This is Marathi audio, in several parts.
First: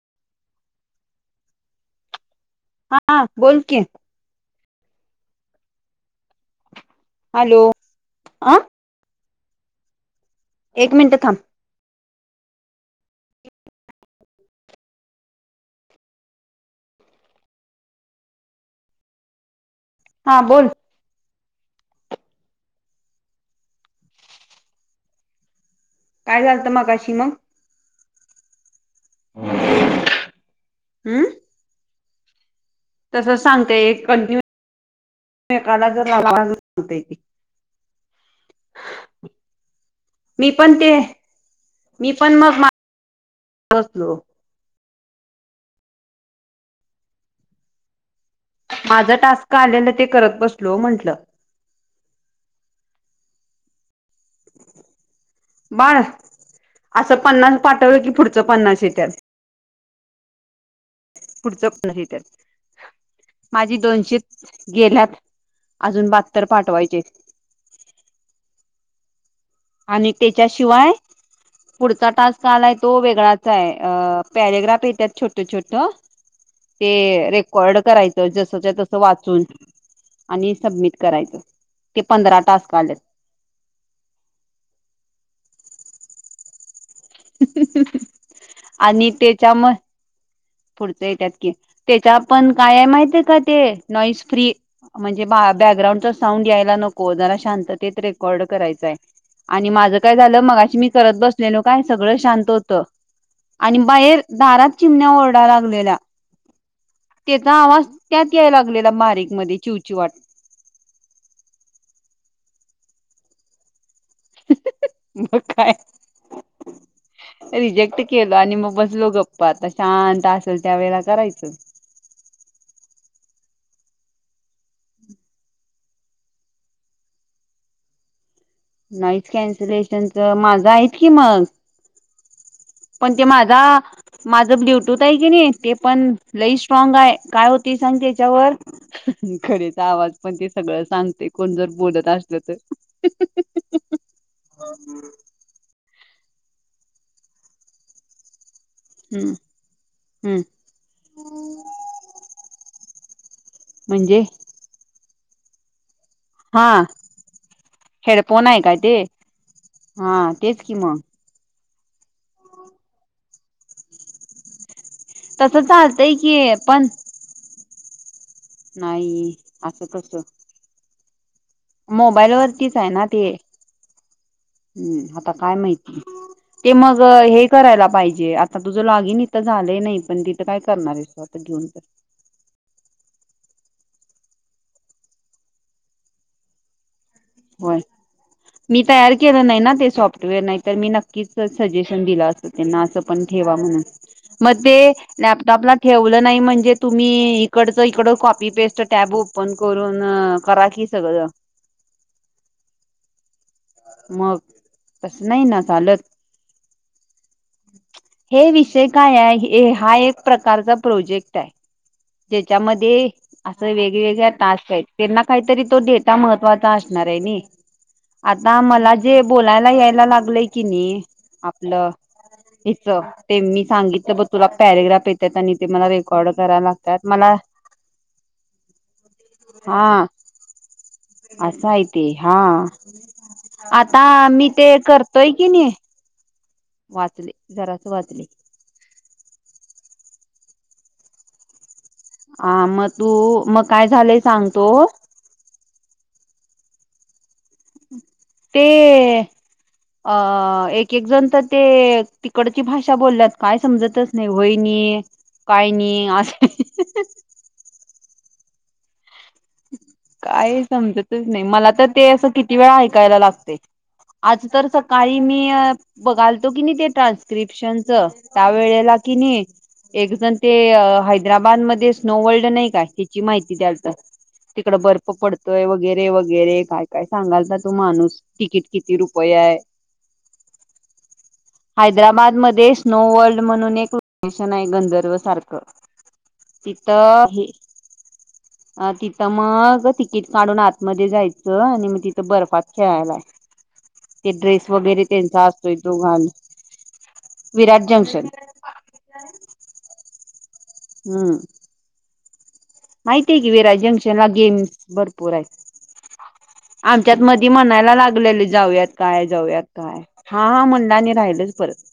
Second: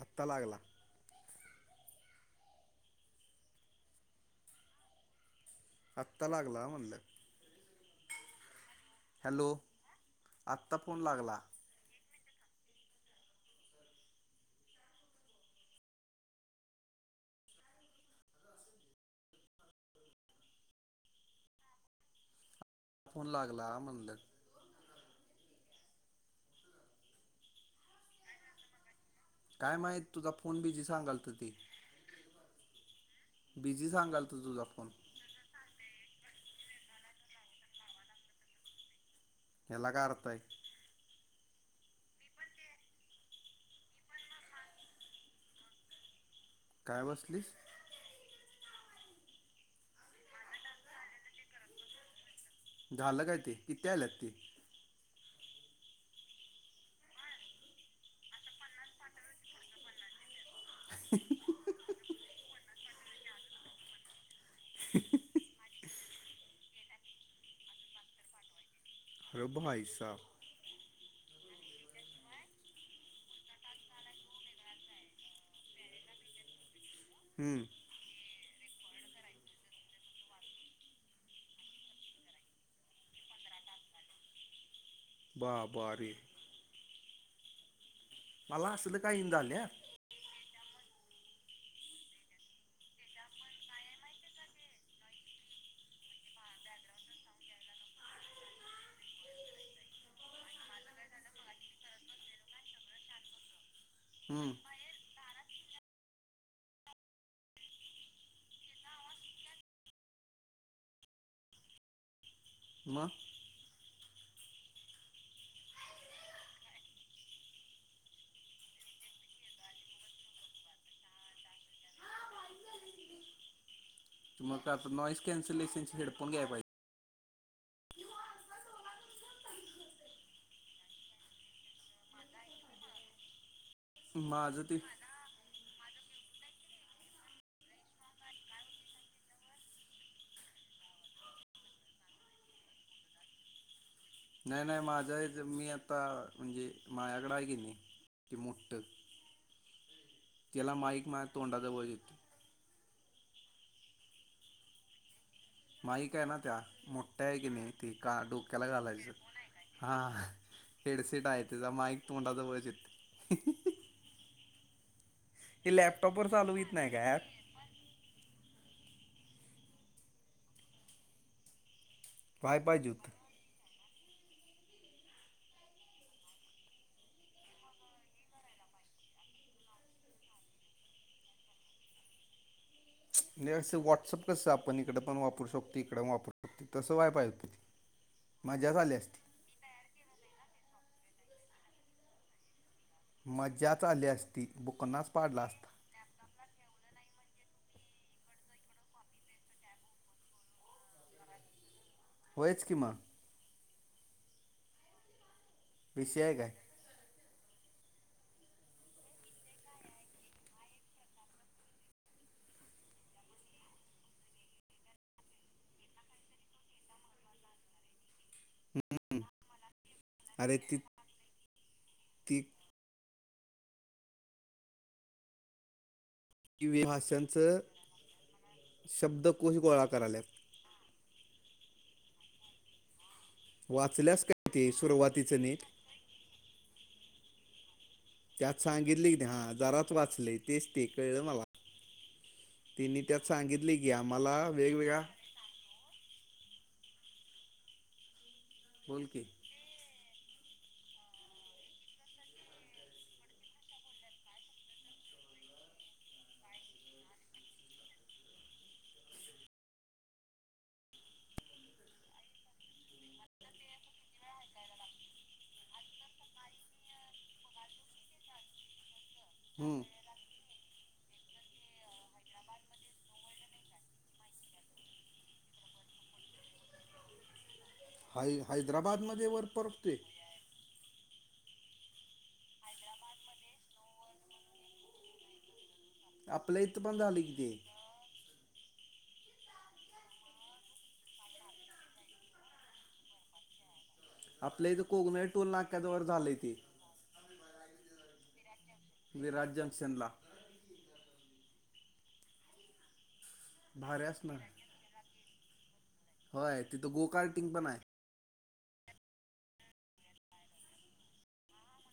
आता लागला. हा बोल कि. आत्ता लागला म्हणलं. हॅलो अ. हॅलो आत्ता एक फोन मिनिट थांब लागला. हा बोल. आत्ता फोन लागला म्हटलं. काय झालतं मगशी मग. काय माहित तुझा फोन बिझी सांगालते ते. तस सांगते बिझी सांगाल तर तुझा फोन कंटिन्यका जर [unintelligible] याला काय अर्थ आहे. मी पण ते मी पण मग [unintelligible] माझ बसलो. काय बसलीस? माझा टास्क का आलेलं ते करत बसलो म्हंटल झालं काय ते किती आल्यात? ते बाळ असं पन्नास, पाठवलं की पुढचं पन्नास येत्यात. पुढच [unintelligible] नाही त्यात माझी दोनशे गेल्यात अजून बात्तर पाठवायचे. अरे भाई आणि साहब त्यांच्या शिवाय पुढचा टास्क आलाय तो, वेगळाच आहे पॅरेग्राफ येतात छोट, छोट, [unintelligible] [inaudible] ते हम्म रेकॉर्ड करायचं जस [unintelligible] तस वाचून आणि सबमिट करायचं ते पंधरा टास्क आलेत. [unintelligible] बा ब रे [unintelligible] मला असेल काय ईना, झाल्या, पुढचं त्यात की त्याच्या पण काय आहे. माहिती का ते नॉईस फ्री म्हणजे बा बॅकग्राउंडचा साऊंड यायला नको, जरा शांततेत रेकॉर्ड करायचाय आणि माझं काय झालं मगाशी, मी करत बसलेलो काय सगळं शांत होत. आणि बाहेर हम्म दारात चिमण्या, ओरडा लागलेल्या. त्याचा आवाज त्यात याय लागलेला. बारीक म चिवची वाट मग मग काय [unintelligible] [inaudible] रिजेक्ट केल आणि मग बसलो, गप्पा आता शांत असेल त्या वेळे करायचं [inaudible] त मग आता नॉईज कॅन्सलेशनचे हेडफोन घ्याय पाहिजे. नॉईज कॅन्सलेशन च माझं आहेत की मग. पण ते माझा माझं ते ब्लूटूथ आहे की नाही ते पण लई स्ट्रॉग आहे काय होते सांगते, याच्यावर खडेचा आवाज पण ते सगळं सांगते, कोण जर बोलत असल तर [unintelligible] नाही नाही माझं आहे ते मी आता म्हणजे माझ्याकडे, आहे की नाही ते मोठ ट हम्म हम्म त्याला माईक माया तोंडा जवळ येतो म्हणजे? माईक आहे ना त्या हा मोठ्ठा आहे की नाही ती का हेडफोन आहे डोक्याला काय ते घालायचं. हां हा तेच कि मग. हेडसेट आहे त्याचा माईक तोंडा जवळच येते तसं चालतय की चालू येत पण नाही का ॲप नाही आस कस मोबाईल व्हाय वरतीच पाहिजे आहे ना, होतं ते हम्म. आता काय माहिती ते मग हे करायला, पाहिजे आता तुझं लॉगिन इथं झालंय नाही. पण तिथं काय करणार [unintelligible] घेऊन तर. म्हणजे असं व्हॉट्सअप कसं आपण इकड, पण वापरू शकतो. इकड वापरू शकतो. तस होय मी तयार असती केलं नाही ना, ते सॉफ्टवेअर नाही तर मी न, की स सजेशन दिलं अस त्यांना अस पण ठेवा म्हणून, मजाच आली असती मग ते बुकनाच पाडला असता लॅपटॉपला ठेवलं नाही म्हणजे तुम्ही इकडच, इकड कॉपी पेस्ट टॅब ओपन करून अ करा कि सगळं होयच किमा मग तस नाही ना, चालत विषय आहे काय? हे विषय काय आहे हा एक प्रकारचा प्रोजेक्ट आहे ज्याच्यामध्ये असं वेगवेगळ्या टास्क आहेत त्यांना काहीतरी तो डेटा महत्त्वाचा असल णार आहे अर आता मला जे बोलायला यायला लागलंय अरे की ती नाही आपलं ह ते मी सांगितलं ब तुला पॅरेग्राफ येत आणि ते मला रेकॉर्ड करायला ह लागतात मला भाषांचा शब्दकोश गोळा क हा आल्या असं य ते हा आता वाचल्यास मी काय ते करतोय सुरुवातीचं कि नीट नाही वाचले जरास वाचले त्यात सांगितली क हाजारात वाचले तेच ते कळलं मला ह मग त्यांनी तू त्यात मग सांगितले काय की झालंय आम्हाला सांगतो वेगवेगळ्या ते बोल की अ एक एक जण तर ते तिकडची भाषा बोलल्यात काय समजतच नाही होईनी काही नाही अस [unintelligible] काय समजतच नाही मला तर ते असं किती वेळा ऐकायला लागते आज तर सकाळी मी बघालतो की नाही ते ट्रान्स्क्रिप्शनच त्यावेेळेला कि नाही हम्म एक जण ते हैदराबादमध्येध्ये स्नोवर्ल्ड नाही का त्याची माहिती द्यावतं तिकड बर्फ पडतय वगैरे वगैरे काय काय सांगाल तो माणूस हाय तिकीट किती हैदराबादमध्ये रुपये वर आहे परतोय हैदराबाद मध्ये स्नो वर्ल्ड म्हणून एक लोकेशन आहे गंधर्व सारखं आपल्या इथं पण झालं तिथं की हे ते अ ति तर मग तिकीट काढून आतमध्येध्ये जायचं आणि मी तिथं बर्फात खेळायलाय ते ड्रेस आपल्या इथं वगैरे कोगनळ त्यांचा टोल असतोय नाक्याजवळ दोघल झालंय ते विराट जंक्शन ला हम माहिती आहे की वरा भारी जंक्शन ला असणार गेम्स भरपूर आहेत होय तिथं गो आमच्यात मध कार्टिंग पण म्हणायला आहे लागलेले जाऊयात काय जाऊयात काय हा हा म्हणलं राहिलच परत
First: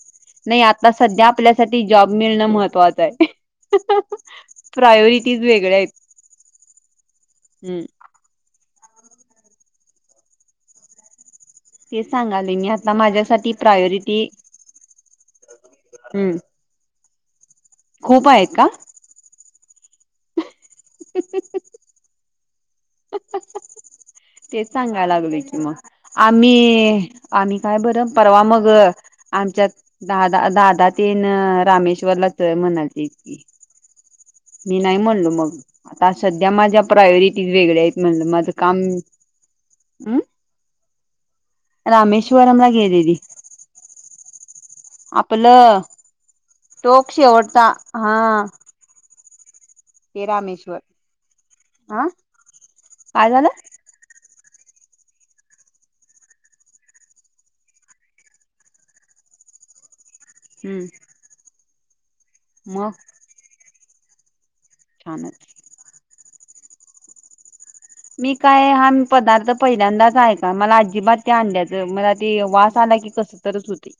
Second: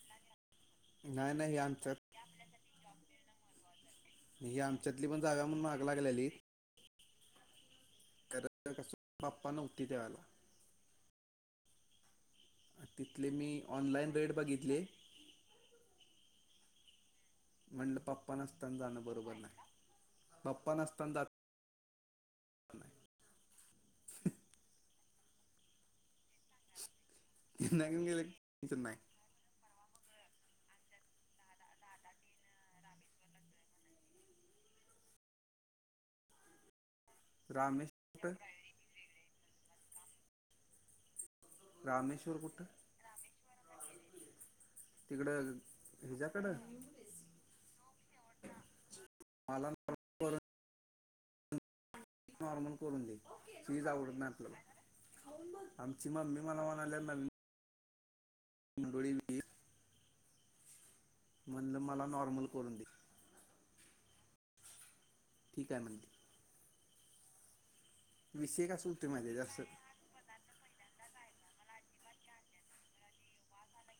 नाही आता सध्या नाही नाही हे आपल्यासाठी आमच्यात जॉब मिळणं महत्त्वाचं आहे ही आमच्यातली पण प्रायोरिटीज जाव्या म्हणून वेगळ्या मग आहेत. लागलेली हम्म करा कस बाप्पा नव्हती दवाला ते सांगाले मी आता तिथले माझ्यासाठी मी ऑनलाईन प्रायोरिटी रेट बघितले हम्म खूप पप्पा आहेत का नसताना जाणं बरोबर नाही पप्पा नसताना जात नाही तेच सांगाय लागले कि मग आम्ही आम्ही काय नाही बरं गेले परवा मग टेन्शन नाही आमच्यात दादा दादा तेन रामेश्वरला च म्हणायचेी मी नाही म्हणलो मग आता सध्या माझ्या प्राय वेग रामेश्वर म्ह मा कुठं काम रामेश्वर कुठं रामेश्वरमलागे देी तिकडं आपलं हिच्याकडं टोक शवडता हा मला ते करून रामेश्वर अह नॉर्मल करून देीज आवडत आमची मम्मी मला म्हणाल्या नडळी बीर हम्म मला नॉर्मल करून दे मग छानच ठीक हाय म्हणती. मी विषय काय का हा सुटते माहिती पदार्थ जास्त पहिल्यांदाच ऐका मला अजिबात त्या अंड्याच मला ते वास आला की कस तरच होतय.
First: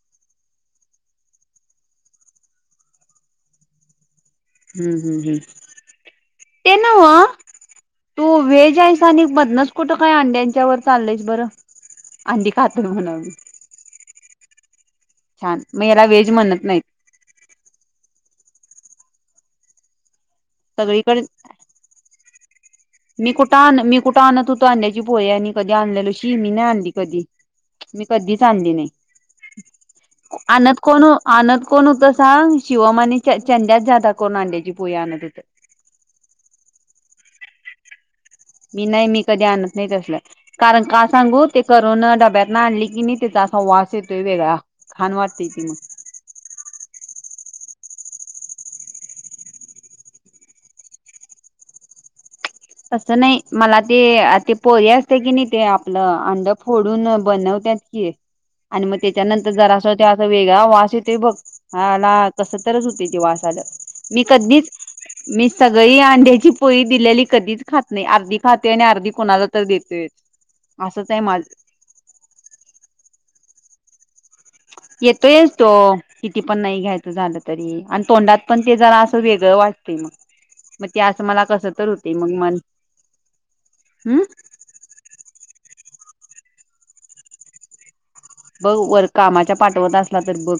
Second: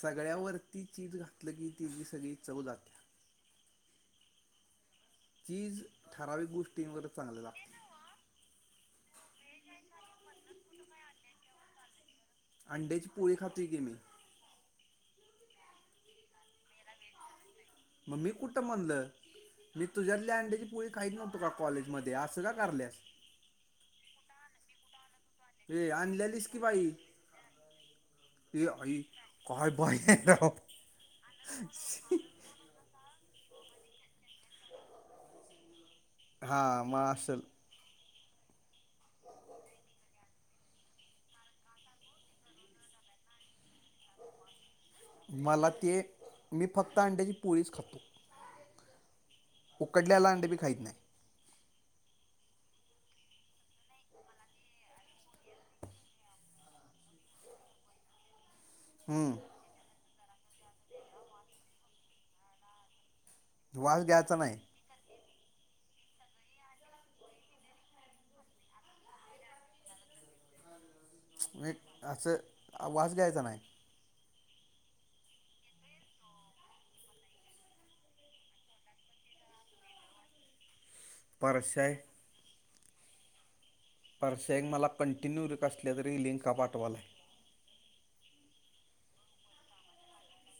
सगळ्यावरती चीज घातलं की, तिजी सगळी चव जात्या. हूं हूं हूं चीज ठराविक ते गोष्टींवर नव्ह चांगलं लागते तु व्हेज स आणि मध कुठं काय अंड्यांच्या व चालयस बरं अंडी खातो ना अंड्याची म्हणव मी पोळी खातोय की मी छान म याला व्हेज म्हणत नाहीत. म मी कुठं म्हणलं मी तुझ्यातली अंड्याची पोळी खाईत सगळीकडे नव्हतो का कॉलेजमध्ये असं का करल्यास मी कुठं आण मी कुठं आणत होतो अंड्याची पोळी आणि कधी ए आणलेलो शी आणलेलीस मी की नाये बाई आणली कधी मी कधीच ए आणली आई नाय काय बाई आहे राव आणत कोण आणत कोण होत सांग शिवम आणि चं चंंदा जाादा करून अंड्याची पोळी आणत होतं. हा म असल. मी नाय मी कधी आणत नाय तसल कारण का सांगू ते करून डब्यात ना आणली की नी तेजा असा वास येतोय वेगळा. घाण वाटते ती मला मग. ते मी फक्त अंड्याची पोळीच खातो. उकडल्याला अंड बी खाईत नाय. तसं नाय मला ते ते पोळी असते की नाय ते आपलं अंड फोडून बनव त्यात की आणि मग त्याच्यानंतर हम्म जरा असं हो असा वेगळा वास येतोय बघ हला कसंतरच होतय ते वास न वास मी घ्यायचा नाही कधीच मी सगळी अंड्याची पोळी दिलेली कधीच खात नाय अर्धी खाते आणि अर्धी कोणाला तर देतोयच. एक असं वास घ्यायचा नाय. येतोयच तो किती पण नाही घ्यायचं झालं तरी आणि तोंडात पण ते जरा असं वेगळं वाट ते मग [inaudible] म ते असं मला कसंतर परशाय होतंय मग मन हम् परश्या एक मला कंटिन्यू र कसल्या तरी लिंका पाठवालाय. बग वर कामाच्या पाठवत असला तर बघ.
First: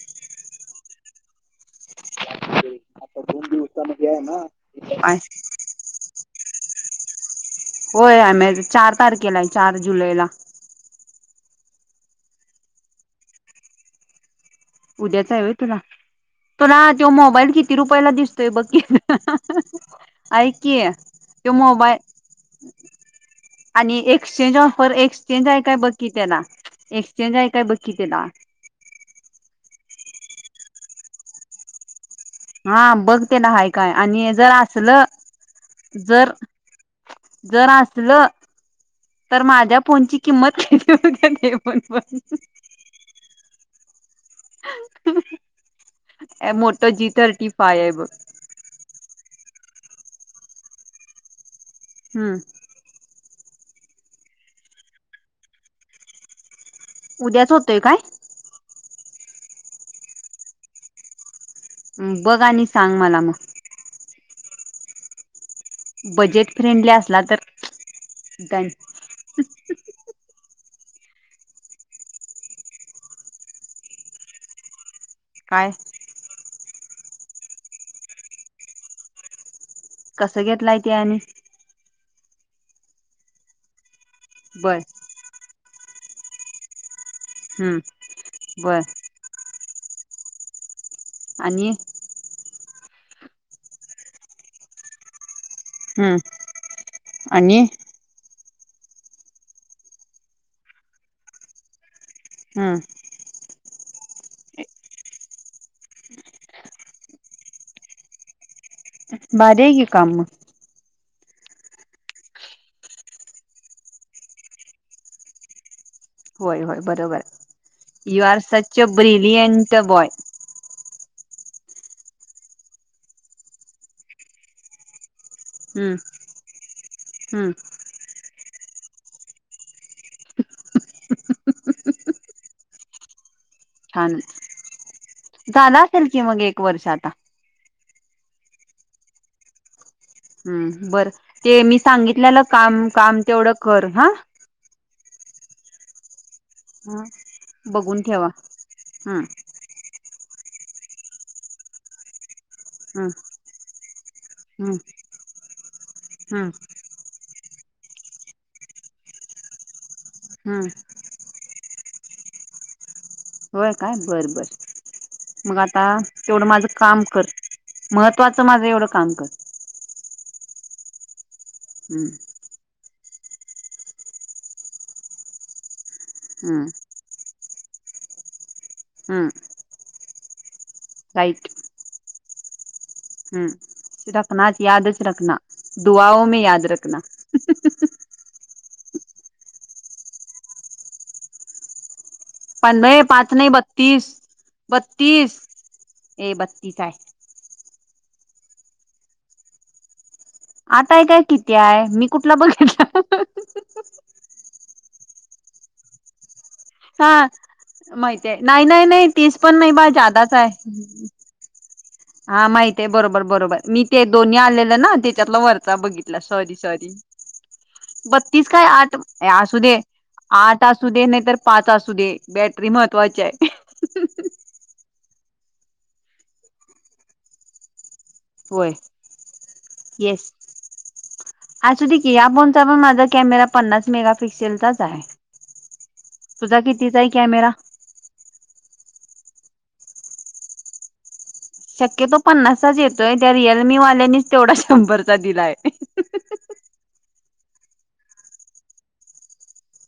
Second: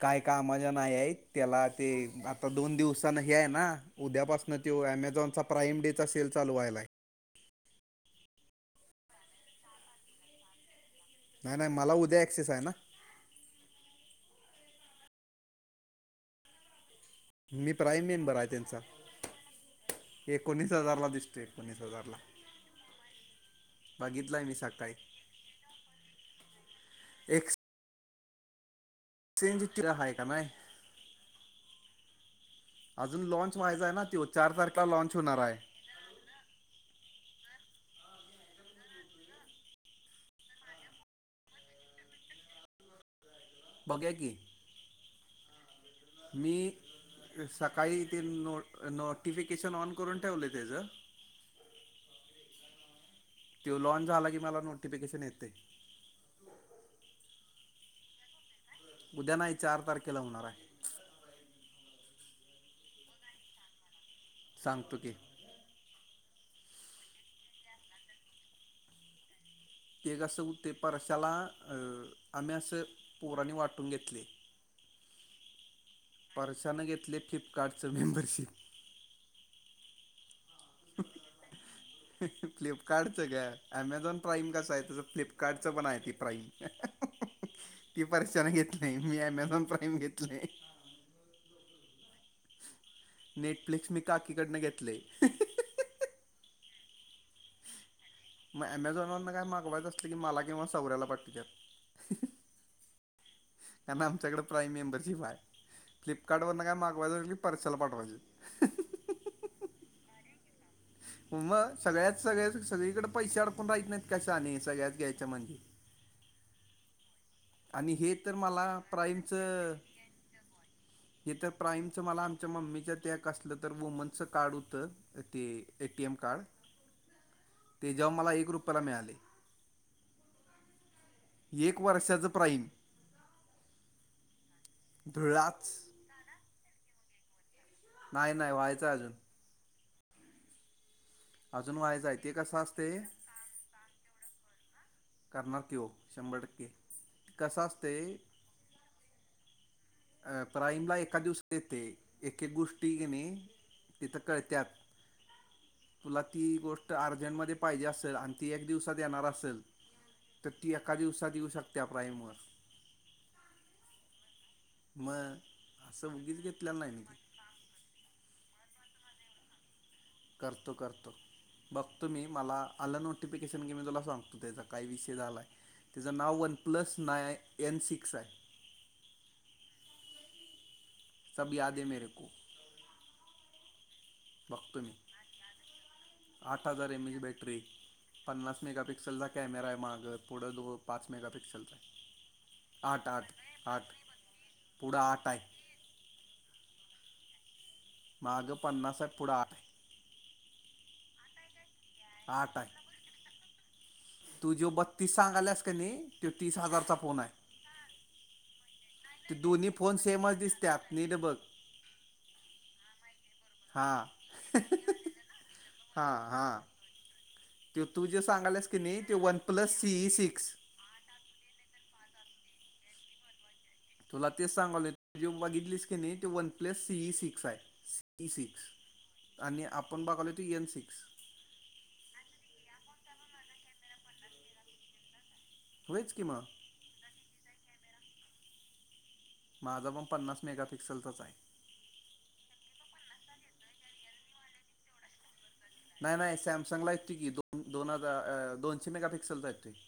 काय कामाच्या नाही आहेत त्याला ते आता दोन दिवसानं हे आहे ना उद्यापासन तो काय अमेझॉनचा प्राईम डे चा सेल चालू व्हायला [unintelligible] होय अमे चार तारखेलाय आहे चार जुलैला. नाय नाय मला उद्या एक्सेस हाय ना. उद्याच आहे होय तुला, तुला तो मोबाईल मी किती प्राईम रुपयाला मेंबर आहे दिसतोय बघ की, त्यांचा ऐक एकोणीस की हजारला दिसतो तो एकोणीस मोबाईल [inaudible] आणि बघितलाय मी एक्चेंज ऑफर सकाळी एक्सचेंज आहे काय बकी त्याला एक्सचेंज आहे काय बग की त्याला. चेंज तीला हाय काय नाय? हा बघ अजून ते ना लॉन्च हाय काय व्हायचाय ना त्यो आणि जर चार तारखेला असलं लाँन्च होणार हाय. जर जर असलं तर माझ्या फोनची किंमत कती हाय बघ बरं बघुया की, मी मोठं जी थर्टी फाय आहे सकाळी बघ ते नो नोटिफिकेशन ऑन करून ठेवल तेजं हम्म तो लॉन्च झाला की मला नोटिफिकेशन येतंय. उद्याच होतोय काय? उद्या नाही चार तारखेला होणार आहे. बघा आणि सांग मला मग. सांगतो की बजेट फ्रेंडली असला तर ते कसं हुतंय परशाला आम्ही असं पोरानी वाटून घेतलंय काय? पर्शानं घेतलंय फ्लिपकार्टचं मेंबरशिप, कसं घेतलाय ते आणि फ्लिपकार्टचं गं अमेझॉन प्राईम कसं बर आहे तुझ फ्लिपकार्टचं पण आहे ते प्राईम. हम्म ती परशान बर घेतलय, मी अमेझॉन प्राईम घेतलंय. आणि नेटफ्लिक्स मी काकीकडनं घेतलंय हम्म आणि मग अमेझॉन वरनं काय मागवायचं असलं की मला किंवा सौऱ्याला पाटवत्यात, हम. कारण आमच्याकडे प्राईम मेंबरशिप आहे. फ्लिपकार्ट वरनं काय मागवायच असलं की परश्याला पाठवायचं. भारी आहे की काम म मग सगळ्यात सगळे सगळीकडे पैसे अडकून राहीत नाहीत काय शाने, सगळ्यात घ्यायचं म्हणजे होय, होय, बरोबर, आणि हे यू तर आर मला सच अ ब्रिलियंट प्राईमचं बॉय. हे तर प्राईमच मला आमच्या मम्मीच्या त्या कसलं तर वुमनच काढ होतं. ते ए, हम्म टी, एम, कार्ड हम्म ते जेव्हा मला एक ग्रुप मला मिळाली. एक वर्षाचं प्राईम छान, धुळाच झाला असेल की मग एक वर्ष आता. नाय, नाय, व्हायचंय अजून हम्म, बर ते अजून मी व्हायचं आहे ते सांगितलेलं कसं काम, असते काम तेवढं कर हा. करणार की ओ शंभर टक्के हा, कसं असते बघून ठेवा, हम अ प्राईमला एका दिवस येते. अनेख गोष्टी की हम्म नई, तिथं कळत्याात. हम्म तुला, ती हम्म गोष्ट अर्जंटमध्ये पाहिजे असल आणि ती एक दिवसात येणार असल तर हम्म ती एका दिवसात येऊ शकत पण त्या प्राईमवर. होय काय, बर, बर. मग आता, असं उगीच तेवढं माझं घेतलेलं नाही मी काम ते कर, महत्वाचं माझं एवढं काम कर. करतो, करतो, हम्म बघतो मी मला आलं नो इन्व्हिटेशन घे मी तुला सांगतो त्याचा काही विषय झालाय, त्याचं नाव वन हम्म प्लस ना एन, सीक्स हाय हम्म राईट सब याद हे मेरे को हम्म रखनाच, बघतो मी यादच रखना, दुआओ मे याद आठ हजार रखना. पिक्सेलचा कॅमेरा आहे माग पुढं दो पाच मेगापिक्सेलचा आहे. वन बाय आठ आठ पाच नाहीय आठ बत्तीस पुढं आठ बत्तीस, आहे ए बघ की काय मागं पन्नास साठ पुढं आ आताय काय, किती आहे? मी कुठला आठ बघितला? आहे कधी हा माहितय, नाही, नाही, नाही ते तीस पण दोन्ही नाही बा फोन जादाच सेमच आहे. दिसतात नीट बघ हा, माहितेय बरोबर बरोबर मी हा ते दोन्ही आलेलं ना, त्याच्यातला वरचा हा बघितला, हा सॉरी, सॉरी. ते तू जे बत्तीस काय सांगालास की आठ नाही ते ए वन असू प्लस दे, सीई सिक्स आठ असू दे, नाही तर पाच असू दे ब महत्वाची आहे. तुला तेच सांगायलोय, ज बघितलीस की नाही ते वन प्लस ई सिक्स आहे. सीई सिक्स होय, आणि आपण बघालोय येस, ते एन सिक्स असू दे की, आपण जमा मागल कॅमेरा पन्नास मेगापिक्सेलचाच हाय, होयच की मग तुझा कितीचा आहे कॅमेरा? माझा पण पन्नास मेगापिक्सेलचाच हाय. शक्यतो पन्नासच येतोय, त्या रिअलमीवाल्यानीच तेवढा शंभरचा दिलाय. नाही नाही सॅमसंगला येतोय की दोन दोन हजा अ दोनशे मेगापिक्सलचा आहेत ते